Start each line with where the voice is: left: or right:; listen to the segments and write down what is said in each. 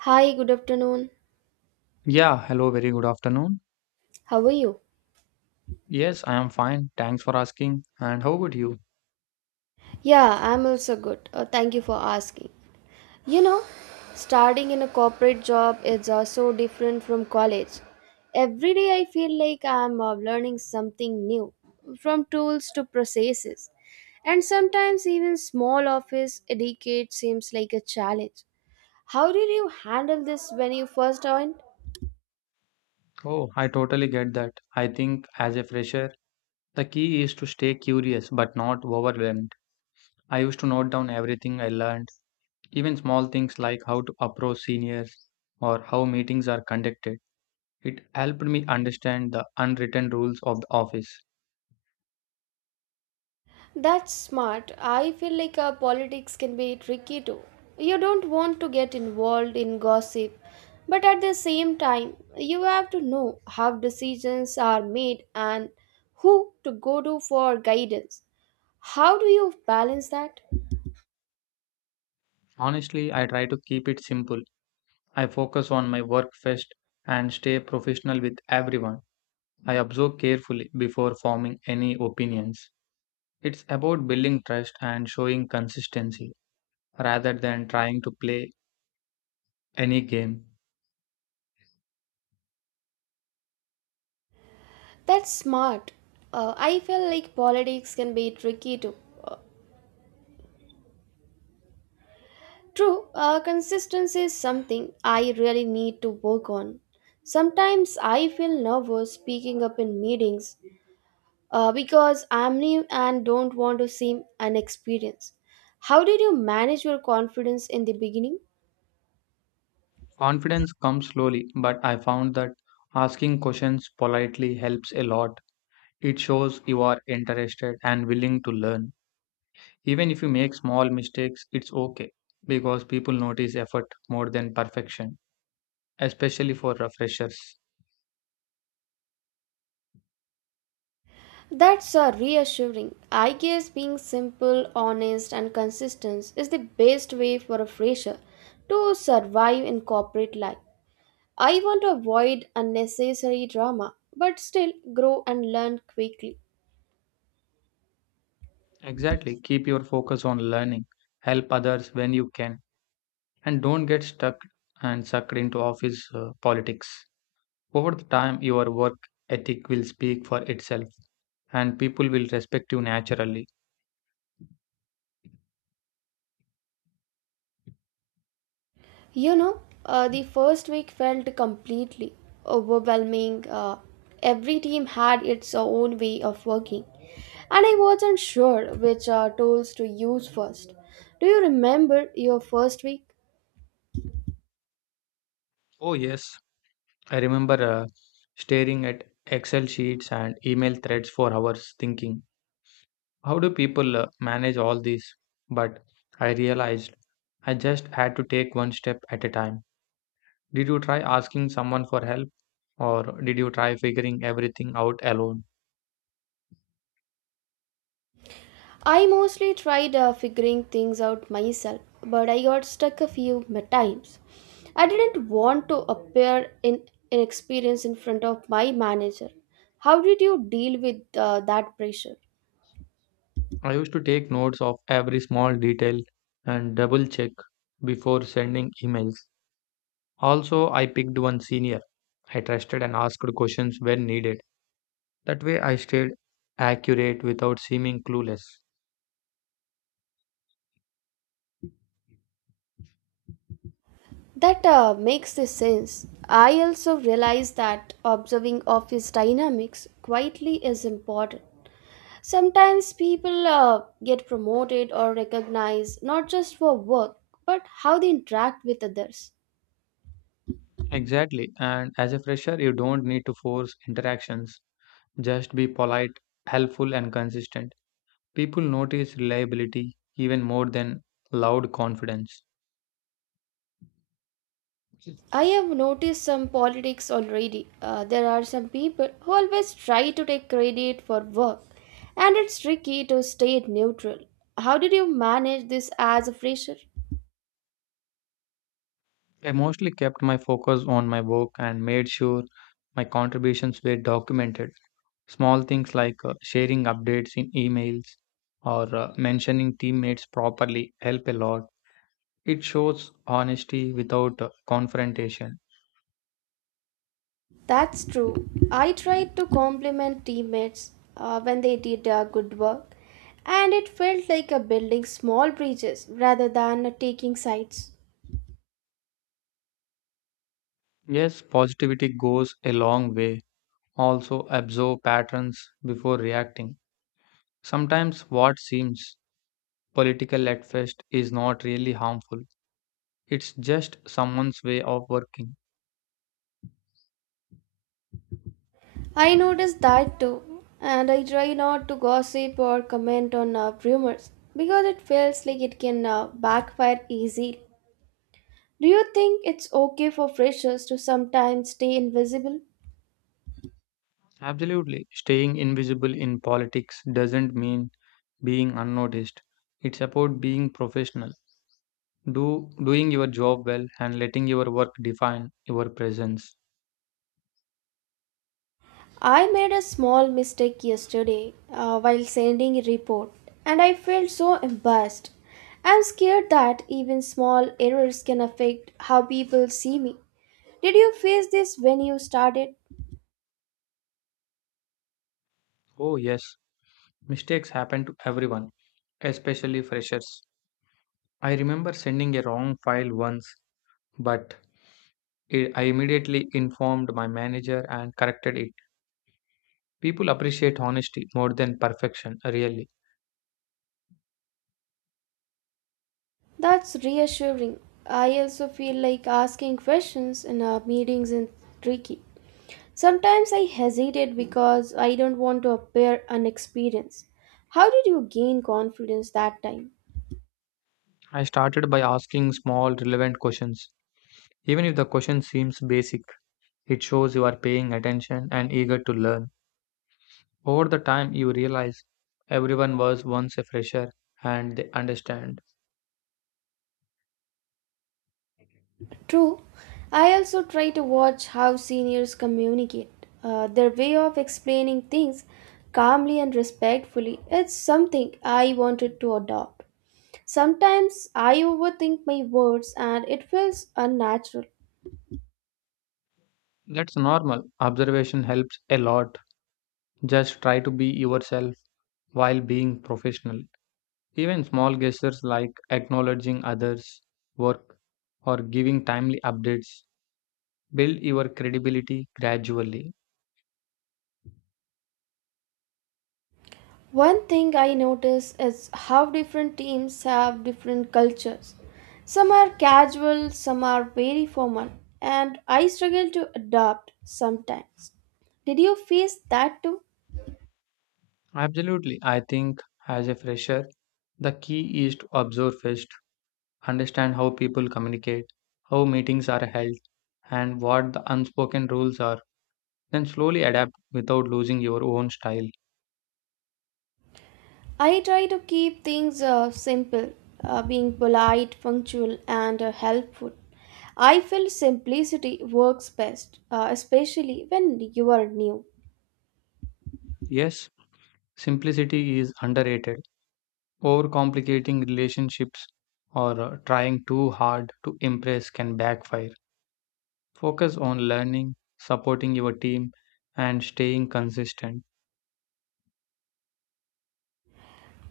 right: Hi, good afternoon.
left: Yeah, hello, very good afternoon.
right: How are you?
left: Yes, I am fine. Thanks for asking. And how about you?
right: Yeah, I'm also good. Thank you for asking. You know, Starting in a corporate job is so different from college. Every day I feel like I'm learning something new, from tools to processes. And sometimes even small office etiquette seems like a challenge. How did you handle this when you first joined?
left: Oh, I totally get that. I think as a fresher, the key is to stay curious but not overwhelmed. I used to note down everything I learned, even small things like how to approach seniors or how meetings are conducted. It helped me understand the unwritten rules of the office.
right: That's smart. I feel like politics can be tricky too. You don't want to get involved in gossip, but at the same time, you have to know how decisions are made and who to go to for guidance. How do you balance that?
left: Honestly, I try to keep it simple. I focus on my work first and stay professional with everyone. I observe carefully before forming any opinions. It's about building trust and showing consistency rather than trying to play any game.
right: That's smart. I feel like politics can be tricky too. Uh, true, consistency is something I really need to work on. Sometimes I feel nervous speaking up in meetings because I'm new and don't want to seem inexperienced. How did you manage your confidence in the beginning?
left: Confidence comes slowly, but I found that asking questions politely helps a lot. It shows you are interested and willing to learn. Even if you make small mistakes, it's okay because people notice effort more than perfection, especially for freshers.
right: That's reassuring. I guess being simple, honest, and consistent is the best way for a fresher to survive in corporate life. I want to avoid unnecessary drama, but still grow and learn quickly.
left: Exactly, keep your focus on learning, help others when you can and don't get stuck and sucked into office politics. Over the time, your work ethic will speak for itself and people will respect you naturally.
right: You know, the first week felt completely overwhelming. Every team had its own way of working, and I wasn't sure which tools to use first. Do you remember your first week?
left: Oh, yes, I remember staring at Excel sheets and email threads for hours thinking, how do people manage all this? But I realized I just had to take one step at a time. Did you try asking someone for help or did you try figuring everything out alone?
right: I mostly tried figuring things out myself, but I got stuck a few times. I didn't want to appear in inexperienced in front of my manager. How did you deal with that pressure?
left: I used to take notes of every small detail and double check before sending emails. Also, I picked one senior I trusted and asked questions when needed. That way, I stayed accurate without seeming clueless.
right: That makes the sense. I also realize that observing office dynamics quietly is important. Sometimes people get promoted or recognized not just for work but how they interact with others.
left: Exactly, and as a fresher, you don't need to force interactions. Just be polite, helpful, and consistent. People notice reliability even more than loud confidence.
right: I have noticed some politics already. There are some people who always try to take credit for work, and it's tricky to stay neutral. How did you manage this as a fresher?
left: I mostly kept my focus on my work and made sure my contributions were documented. Small things like sharing updates in emails or mentioning teammates properly help a lot. It shows honesty without confrontation.
right: That's true. I tried to compliment teammates when they did good work, and it felt like a building small bridges rather than taking sides.
left: Yes, positivity goes a long way. Also, observe patterns before reacting. Sometimes what seems political at first is not really harmful, it's just someone's way of working.
right: I noticed that too, and I try not to gossip or comment on rumors because it feels like it can backfire easily. Do you think it's okay for freshers to sometimes stay invisible?
left: Absolutely. Staying invisible in politics doesn't mean being unnoticed. It's about being professional. Do doing your job well and letting your work define your presence.
right: I made a small mistake yesterday while sending a report and I felt so embarrassed. I'm scared that even small errors can affect how people see me. Did you face this when you started?
left: Oh yes, mistakes happen to everyone, especially freshers. I remember sending a wrong file once, but I immediately informed my manager and corrected it. People appreciate honesty more than perfection, really.
right: That's reassuring. I also feel like asking questions in meetings is tricky. Sometimes I hesitate because I don't want to appear inexperienced. How did you gain confidence that time?
left: I started by asking small relevant questions. Even if the question seems basic, it shows you are paying attention and eager to learn. Over the time, you realize everyone was once a fresher and they understand.
right: True. I also try to watch how seniors communicate. Their way of explaining things calmly and respectfully, it's something I wanted to adopt. Sometimes I overthink my words and it feels unnatural.
left: That's normal. Observation helps a lot. Just try to be yourself while being professional. Even small gestures like acknowledging others' work or giving timely updates build your credibility gradually.
right: One thing I notice is how different teams have different cultures. Some are casual, some are very formal, and I struggle to adapt sometimes. Did you face that too?
left: Absolutely. I think as a fresher, the key is to observe first, understand how people communicate, how meetings are held, and what the unspoken rules are. Then slowly adapt without losing your own style.
right: I try to keep things simple, being polite, punctual, and helpful. I feel simplicity works best, especially when you are new.
left: Yes, simplicity is underrated. Overcomplicating relationships or trying too hard to impress can backfire. Focus on learning, supporting your team, and staying consistent.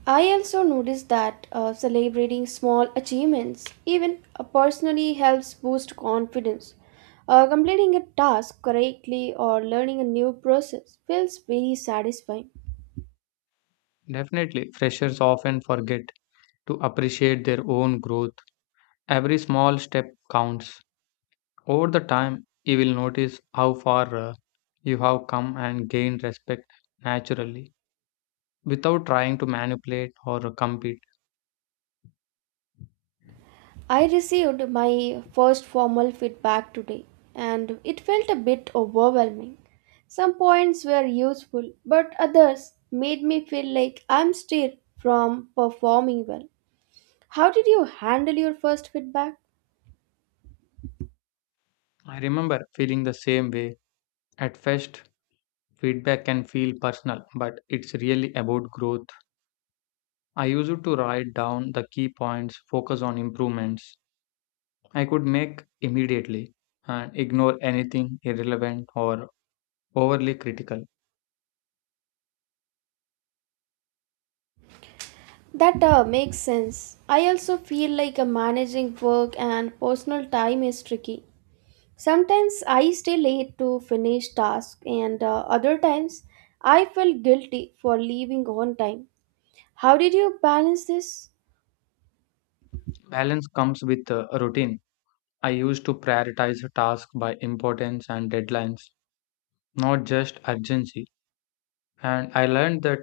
right: I also notice that celebrating small achievements, even personally, helps boost confidence. Completing a task correctly or learning a new process feels very satisfying.
left: Definitely, freshers often forget to appreciate their own growth. Every small step counts. Over the time, you will notice how far you have come and gained respect naturally without trying to manipulate or compete.
right: I received my first formal feedback today and it felt a bit overwhelming. Some points were useful, but others made me feel like I'm still from performing well. How did you handle your first feedback?
left: I remember feeling the same way. At first, feedback can feel personal, but it's really about growth. I used to write down the key points, focus on improvements I could make immediately, and ignore anything irrelevant or overly critical.
right: That makes sense. I also feel like managing work and personal time is tricky. Sometimes I stay late to finish tasks, and other times I feel guilty for leaving on time. How did you balance this?
left: Balance comes with routine. I used to prioritize tasks by importance and deadlines, not just urgency. And I learned that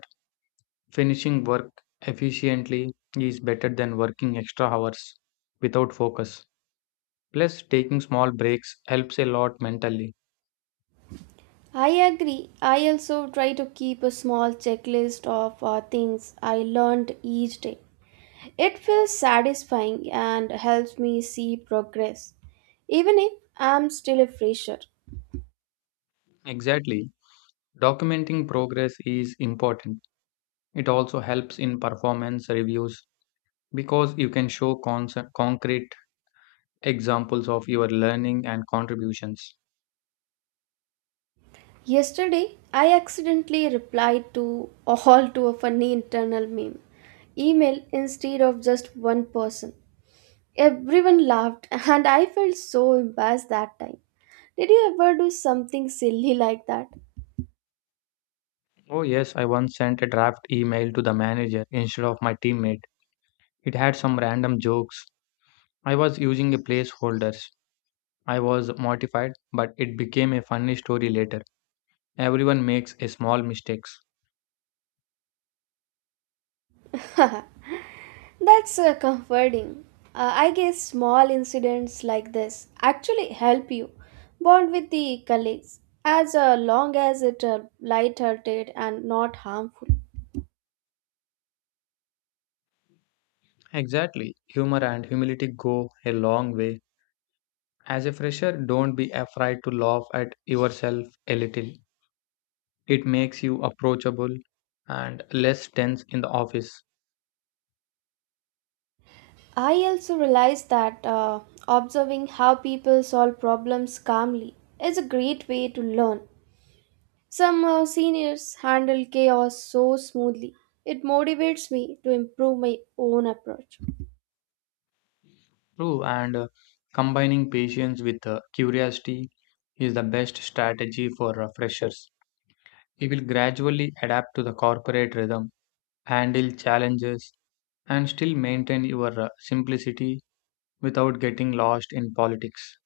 left: finishing work efficiently is better than working extra hours without focus. Plus, taking small breaks helps a lot mentally.
right: I agree. I also try to keep a small checklist of things I learned each day. It feels satisfying and helps me see progress, even if I'm still a fresher.
left: Exactly. Documenting progress is important. It also helps in performance reviews because you can show concrete examples of your learning and contributions.
right: Yesterday, I accidentally replied to all to a funny internal meme email instead of just one person. Everyone laughed, and I felt so embarrassed that time. Did you ever do something silly like that?
left: Oh, yes, I once sent a draft email to the manager instead of my teammate. It had some random jokes. I was using a placeholders. I was mortified, but it became a funny story later. Everyone makes a small mistakes.
right: That's comforting. I guess small incidents like this actually help you bond with the colleagues as long as it light-hearted and not harmful.
left: Exactly. Humor and humility go a long way. As a fresher, don't be afraid to laugh at yourself a little. It makes you approachable and less tense in the office.
right: I also realize that observing how people solve problems calmly is a great way to learn. Some seniors handle chaos so smoothly. It motivates me to improve my own approach.
left: True, and combining patience with curiosity is the best strategy for freshers. You will gradually adapt to the corporate rhythm, handle challenges, and still maintain your simplicity without getting lost in politics.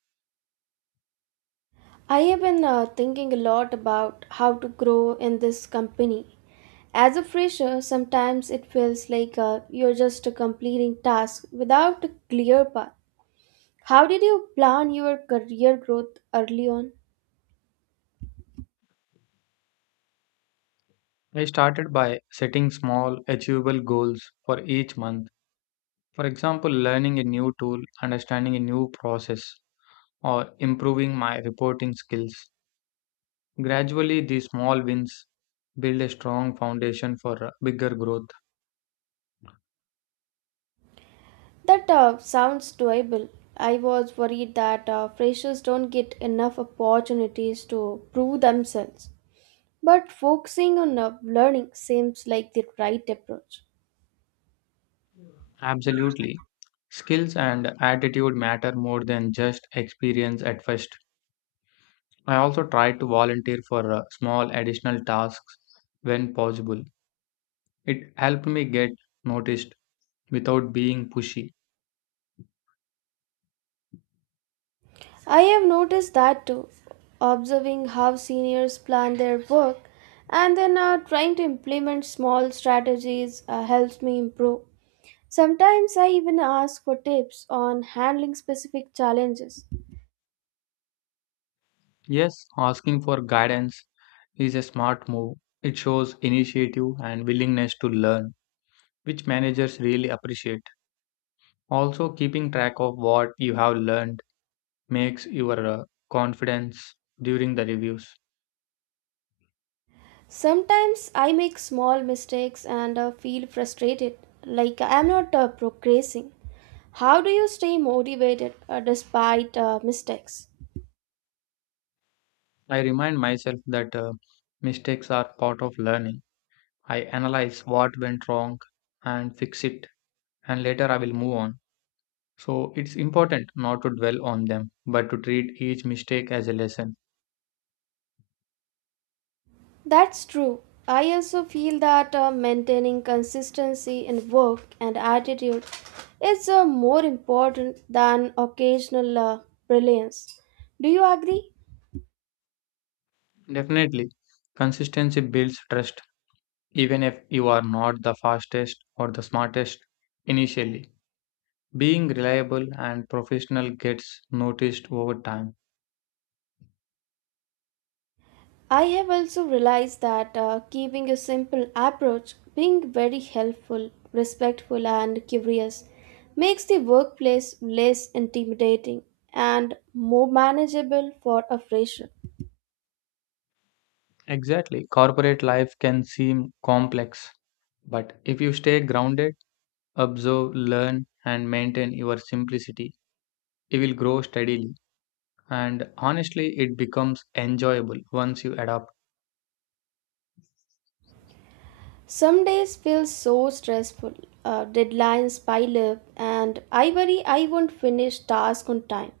right: I have been thinking a lot about how to grow in this company. As a fresher, sometimes it feels like you're just completing tasks without a clear path. How did you plan your career growth early on?
left: I started by setting small, achievable goals for each month. For example, learning a new tool, understanding a new process, or improving my reporting skills. Gradually, these small wins build a strong foundation for bigger growth.
right: That sounds doable. I was worried that freshers don't get enough opportunities to prove themselves. But focusing on learning seems like the right approach.
left: Absolutely. Skills and attitude matter more than just experience at first. I also try to volunteer for small additional tasks when possible. It helped me get noticed without being pushy.
right: I have noticed that too, observing how seniors plan their work and then trying to implement small strategies helps me improve. Sometimes I even ask for tips on handling specific challenges.
left: Yes, asking for guidance is a smart move. It shows initiative and willingness to learn, which managers really appreciate. Also, keeping track of what you have learned makes your confidence during the reviews.
right: Sometimes I make small mistakes and feel frustrated, like I'm not progressing. How do you stay motivated despite mistakes?
left: I remind myself that mistakes are part of learning. I analyze what went wrong and fix it, and later I will move on. So it's important not to dwell on them, but to treat each mistake as a lesson.
right: That's true. I also feel that maintaining consistency in work and attitude is more important than occasional brilliance. Do you agree?
left: Definitely, consistency builds trust, even if you are not the fastest or the smartest initially. Being reliable and professional gets noticed over time.
right: I have also realized that keeping a simple approach, being very helpful, respectful, and curious makes the workplace less intimidating and more manageable for a fresher.
left: Exactly. Corporate life can seem complex, but if you stay grounded, observe, learn, and maintain your simplicity, you will grow steadily. And honestly, it becomes enjoyable once you adapt.
right: Some days feel so stressful, deadlines pile up, and I worry I won't finish task on time.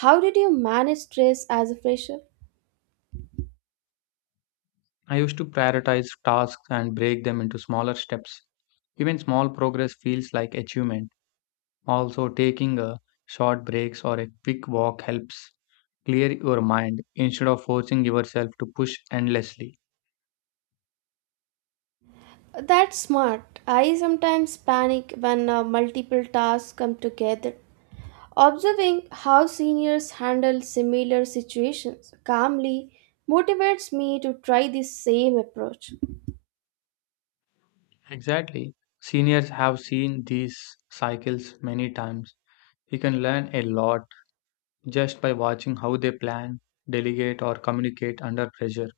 right: How did you manage stress as a fresher?
left: I used to prioritize tasks and break them into smaller steps. Even small progress feels like achievement. Also, taking a short breaks or a quick walk helps clear your mind instead of forcing yourself to push endlessly.
right: That's smart. I sometimes panic when multiple tasks come together. Observing how seniors handle similar situations calmly motivates me to try the same approach.
left: Exactly. Seniors have seen these cycles many times. You can learn a lot just by watching how they plan, delegate, or communicate under pressure.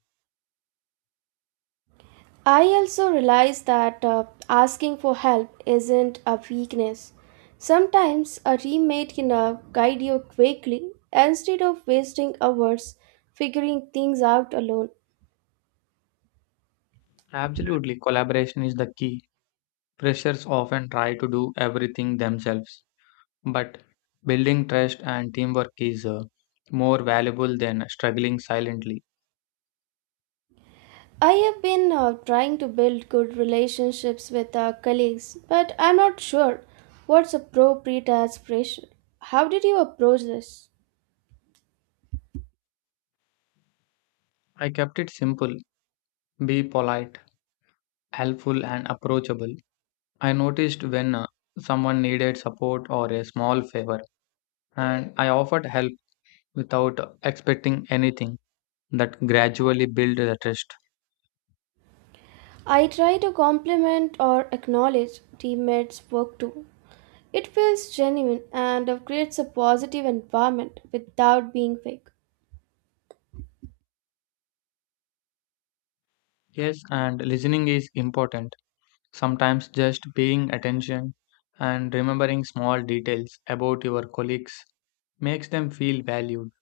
right: I also realize that asking for help isn't a weakness. Sometimes a teammate can guide you quickly instead of wasting hours figuring things out alone.
left: Absolutely, collaboration is the key. Freshers often try to do everything themselves, but building trust and teamwork is more valuable than struggling silently.
right: I have been trying to build good relationships with our colleagues, but I'm not sure what's appropriate as pressure. How did you approach this?
left: I kept it simple, be polite, helpful, and approachable. I noticed when someone needed support or a small favor, and I offered help without expecting anything. That gradually built the trust.
right: I try to compliment or acknowledge teammates' work too. It feels genuine and creates a positive environment without being fake.
left: Yes, and listening is important. Sometimes just paying attention and remembering small details about your colleagues makes them feel valued.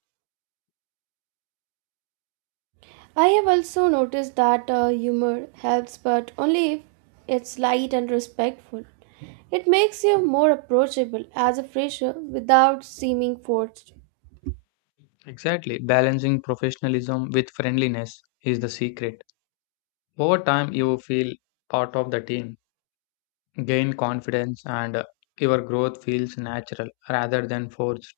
right: I have also noticed that humor helps, but only if it's light and respectful. It makes you more approachable as a fresher without seeming forced.
left: Exactly, balancing professionalism with friendliness is the secret. Over time, you feel part of the team, gain confidence, and your growth feels natural rather than forced.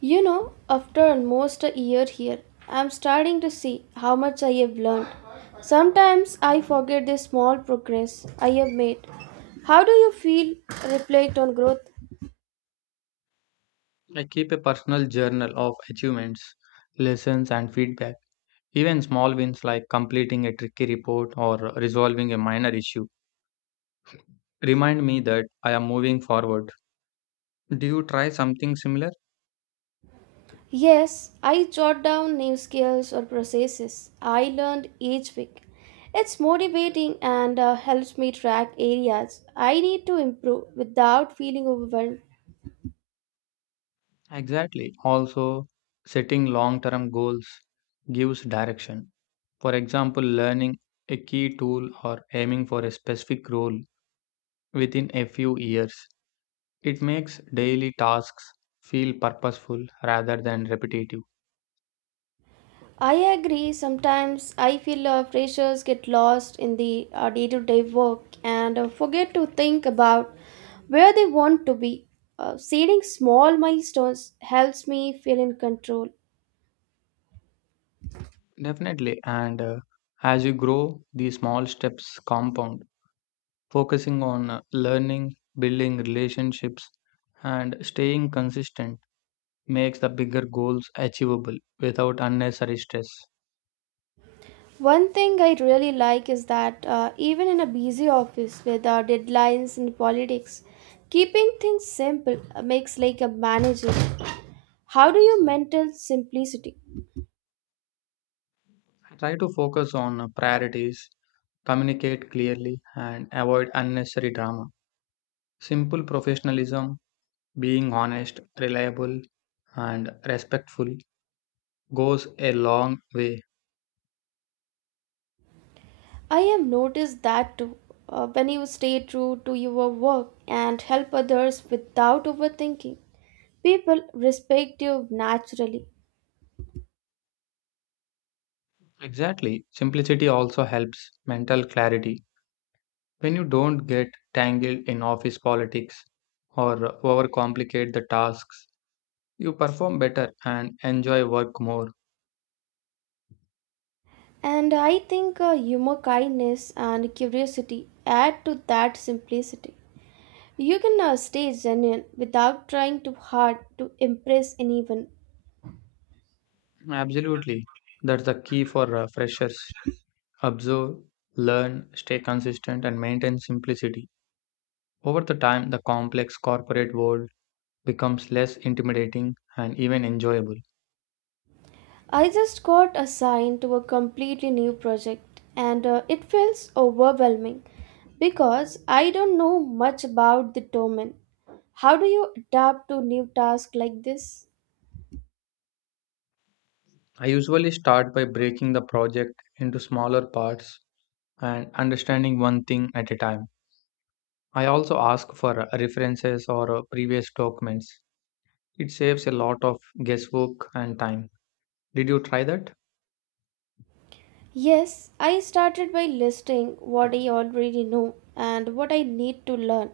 right: You know, after almost a year here, I'm starting to see how much I have learned. Sometimes I forget the small progress I have made. How do you feel? Reflect on growth.
left: I keep a personal journal of achievements, lessons, and feedback. Even small wins like completing a tricky report or resolving a minor issue remind me that I am moving forward. Do you try something similar?
right: Yes, I jot down new skills or processes I learned each week. It's motivating and helps me track areas I need to improve without feeling overwhelmed.
left: Exactly. Also, setting long term goals gives direction. For example, learning a key tool or aiming for a specific role within a few years. It makes daily tasks feel purposeful rather than repetitive.
right: I agree, sometimes I feel freshers get lost in the day to day work and forget to think about where they want to be. Setting small milestones helps me feel in control.
left: Definitely. And as you grow, these small steps compound. Focusing on learning, building relationships, and staying consistent makes the bigger goals achievable without unnecessary stress.
right: One thing I really like is that even in a busy office with our deadlines and politics, keeping things simple makes like a manager. How do you maintain simplicity?
left: Try to focus on priorities, communicate clearly, and avoid unnecessary drama. Simple professionalism, being honest, reliable, and respectful goes a long way.
right: I have noticed that too. When you stay true to your work and help others without overthinking, people respect you naturally.
left: Exactly. Simplicity also helps mental clarity. When you don't get tangled in office politics or overcomplicate the tasks, you perform better and enjoy work more.
right: And I think humor, kindness, and curiosity add to that simplicity. You can now stay genuine without trying too hard to impress anyone.
left: Absolutely. That's the key for freshers. Observe, learn, stay consistent, and maintain simplicity. Over the time, the complex corporate world becomes less intimidating and even enjoyable.
right: I just got assigned to a completely new project and it feels overwhelming because I don't know much about the domain. How do you adapt to new tasks like this?
left: I usually start by breaking the project into smaller parts and understanding one thing at a time. I also ask for references or previous documents. It saves a lot of guesswork and time. Did you try that?
right: Yes, I started by listing what I already know and what I need to learn.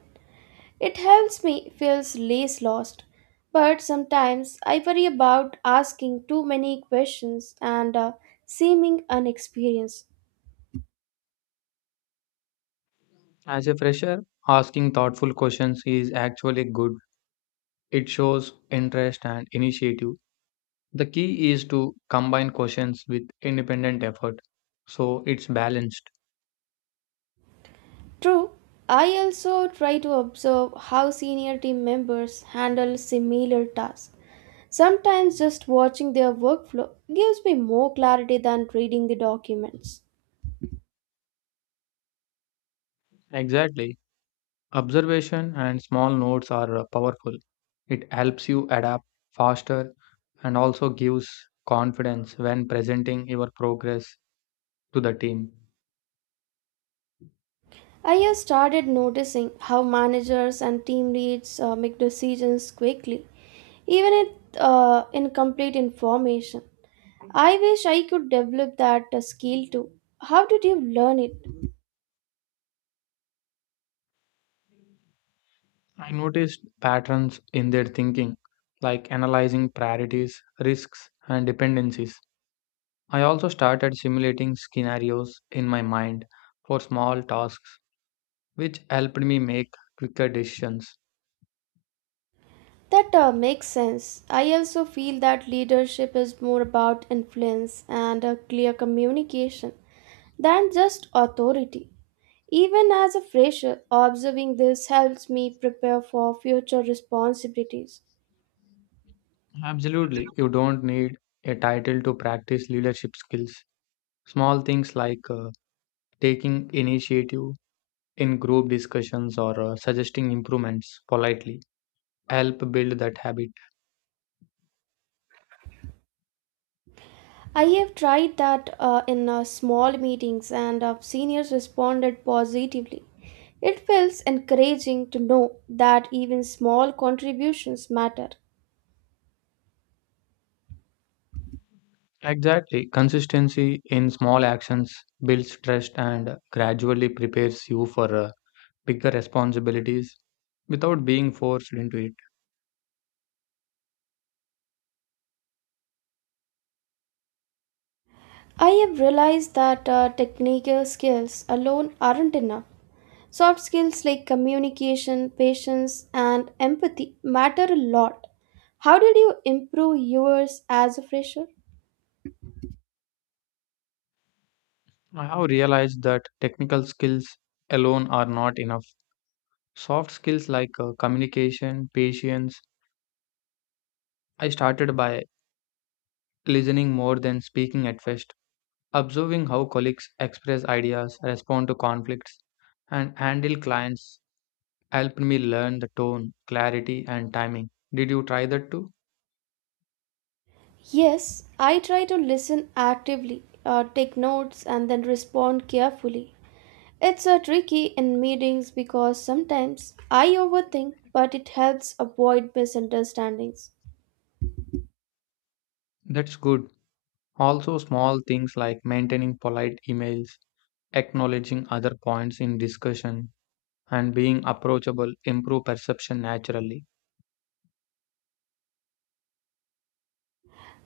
right: It helps me feel less lost, but sometimes I worry about asking too many questions and seeming unexperienced.
left: As a fresher, asking thoughtful questions is actually good. It shows interest and initiative. The key is to combine questions with independent effort so it's balanced.
right: True, I also try to observe how senior team members handle similar tasks. Sometimes just watching their workflow gives me more clarity than reading the documents.
left: Exactly. Observation and small notes are powerful. It helps you adapt faster and also gives confidence when presenting your progress to the team.
right: I have started noticing how managers and team leads make decisions quickly, even with incomplete information. I wish I could develop that skill too. How did you learn it?
left: I noticed patterns in their thinking, like analyzing priorities, risks, and dependencies. I also started simulating scenarios in my mind for small tasks, which helped me make quicker decisions.
right: That makes sense. I also feel that leadership is more about influence and clear communication than just authority. Even as a fresher, observing this helps me prepare for future responsibilities.
left: Absolutely, you don't need a title to practice leadership skills. Small things like taking initiative in group discussions or suggesting improvements politely help build that habit.
right: I have tried that in small meetings, and seniors responded positively. It feels encouraging to know that even small contributions matter.
left: Exactly. Consistency in small actions builds trust and gradually prepares you for bigger responsibilities without being forced into it.
right: I have realized that technical skills alone aren't enough. Soft skills like communication, patience, and empathy matter a lot. How did you improve yours as a fresher?
left: I have realized that technical skills alone are not enough. Soft skills like communication, patience. I started by listening more than speaking at first, observing how colleagues express ideas, respond to conflicts, and handle clients helped me learn the tone, clarity, and timing. Did you try that too?
right: Yes, I try to listen actively, take notes, and then respond carefully. It's a tricky in meetings because sometimes I overthink, but it helps avoid misunderstandings.
left: That's good. Also, small things like maintaining polite emails, acknowledging other points in discussion, and being approachable improve perception naturally.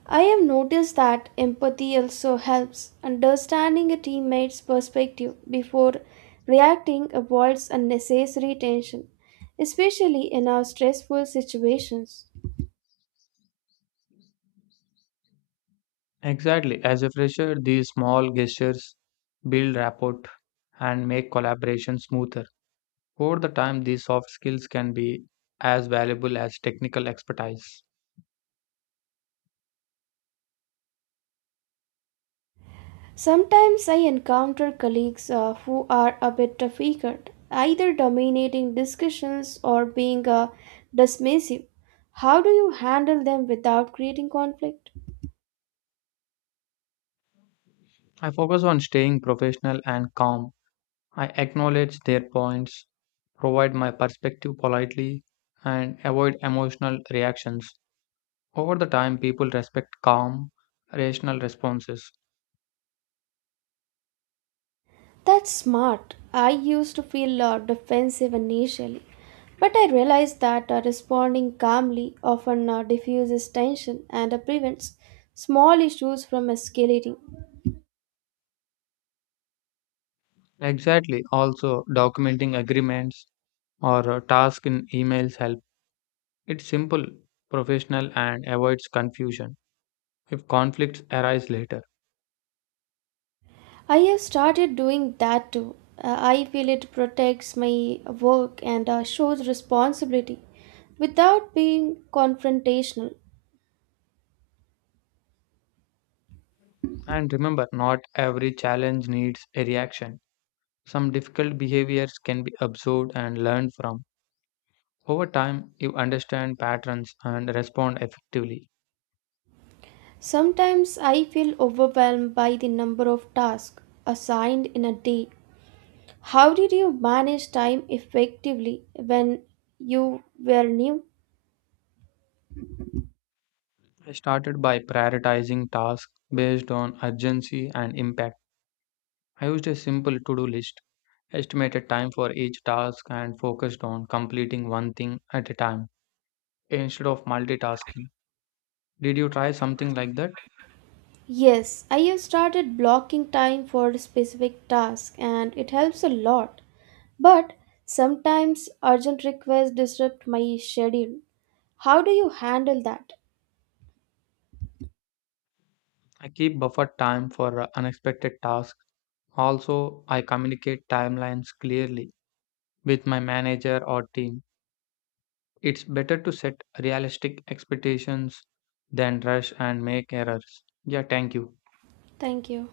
right: I have noticed that empathy also helps. Understanding a teammate's perspective before reacting avoids unnecessary tension, especially in our stressful situations.
left: Exactly. As a fresher, these small gestures build rapport and make collaboration smoother. Over the time, these soft skills can be as valuable as technical expertise.
right: Sometimes I encounter colleagues who are a bit difficult, either dominating discussions or being dismissive. How do you handle them without creating conflict?
left: I focus on staying professional and calm. I acknowledge their points, provide my perspective politely, and avoid emotional reactions. Over the time, people respect calm, rational responses.
right: That's smart. I used to feel defensive initially, but I realized that responding calmly often diffuses tension and prevents small issues from escalating.
left: Exactly. Also, documenting agreements or tasks in emails help. It's simple, professional, and avoids confusion if conflicts arise later.
right: I have started doing that too. I feel it protects my work and shows responsibility without being confrontational.
left: And remember, not every challenge needs a reaction. Some difficult behaviors can be observed and learned from. Over time, you understand patterns and respond effectively.
right: Sometimes I feel overwhelmed by the number of tasks assigned in a day. How did you manage time effectively when you were new?
left: I started by prioritizing tasks based on urgency and impact. I used a simple to do list, estimated time for each task, and focused on completing one thing at a time instead of multitasking. Did you try something like that?
right: Yes, I have started blocking time for specific tasks and it helps a lot. But sometimes urgent requests disrupt my schedule. How do you handle that?
left: I keep buffer time for unexpected tasks. Also, I communicate timelines clearly with my manager or team. It's better to set realistic expectations than rush and make errors. Yeah, thank you.
right: Thank you.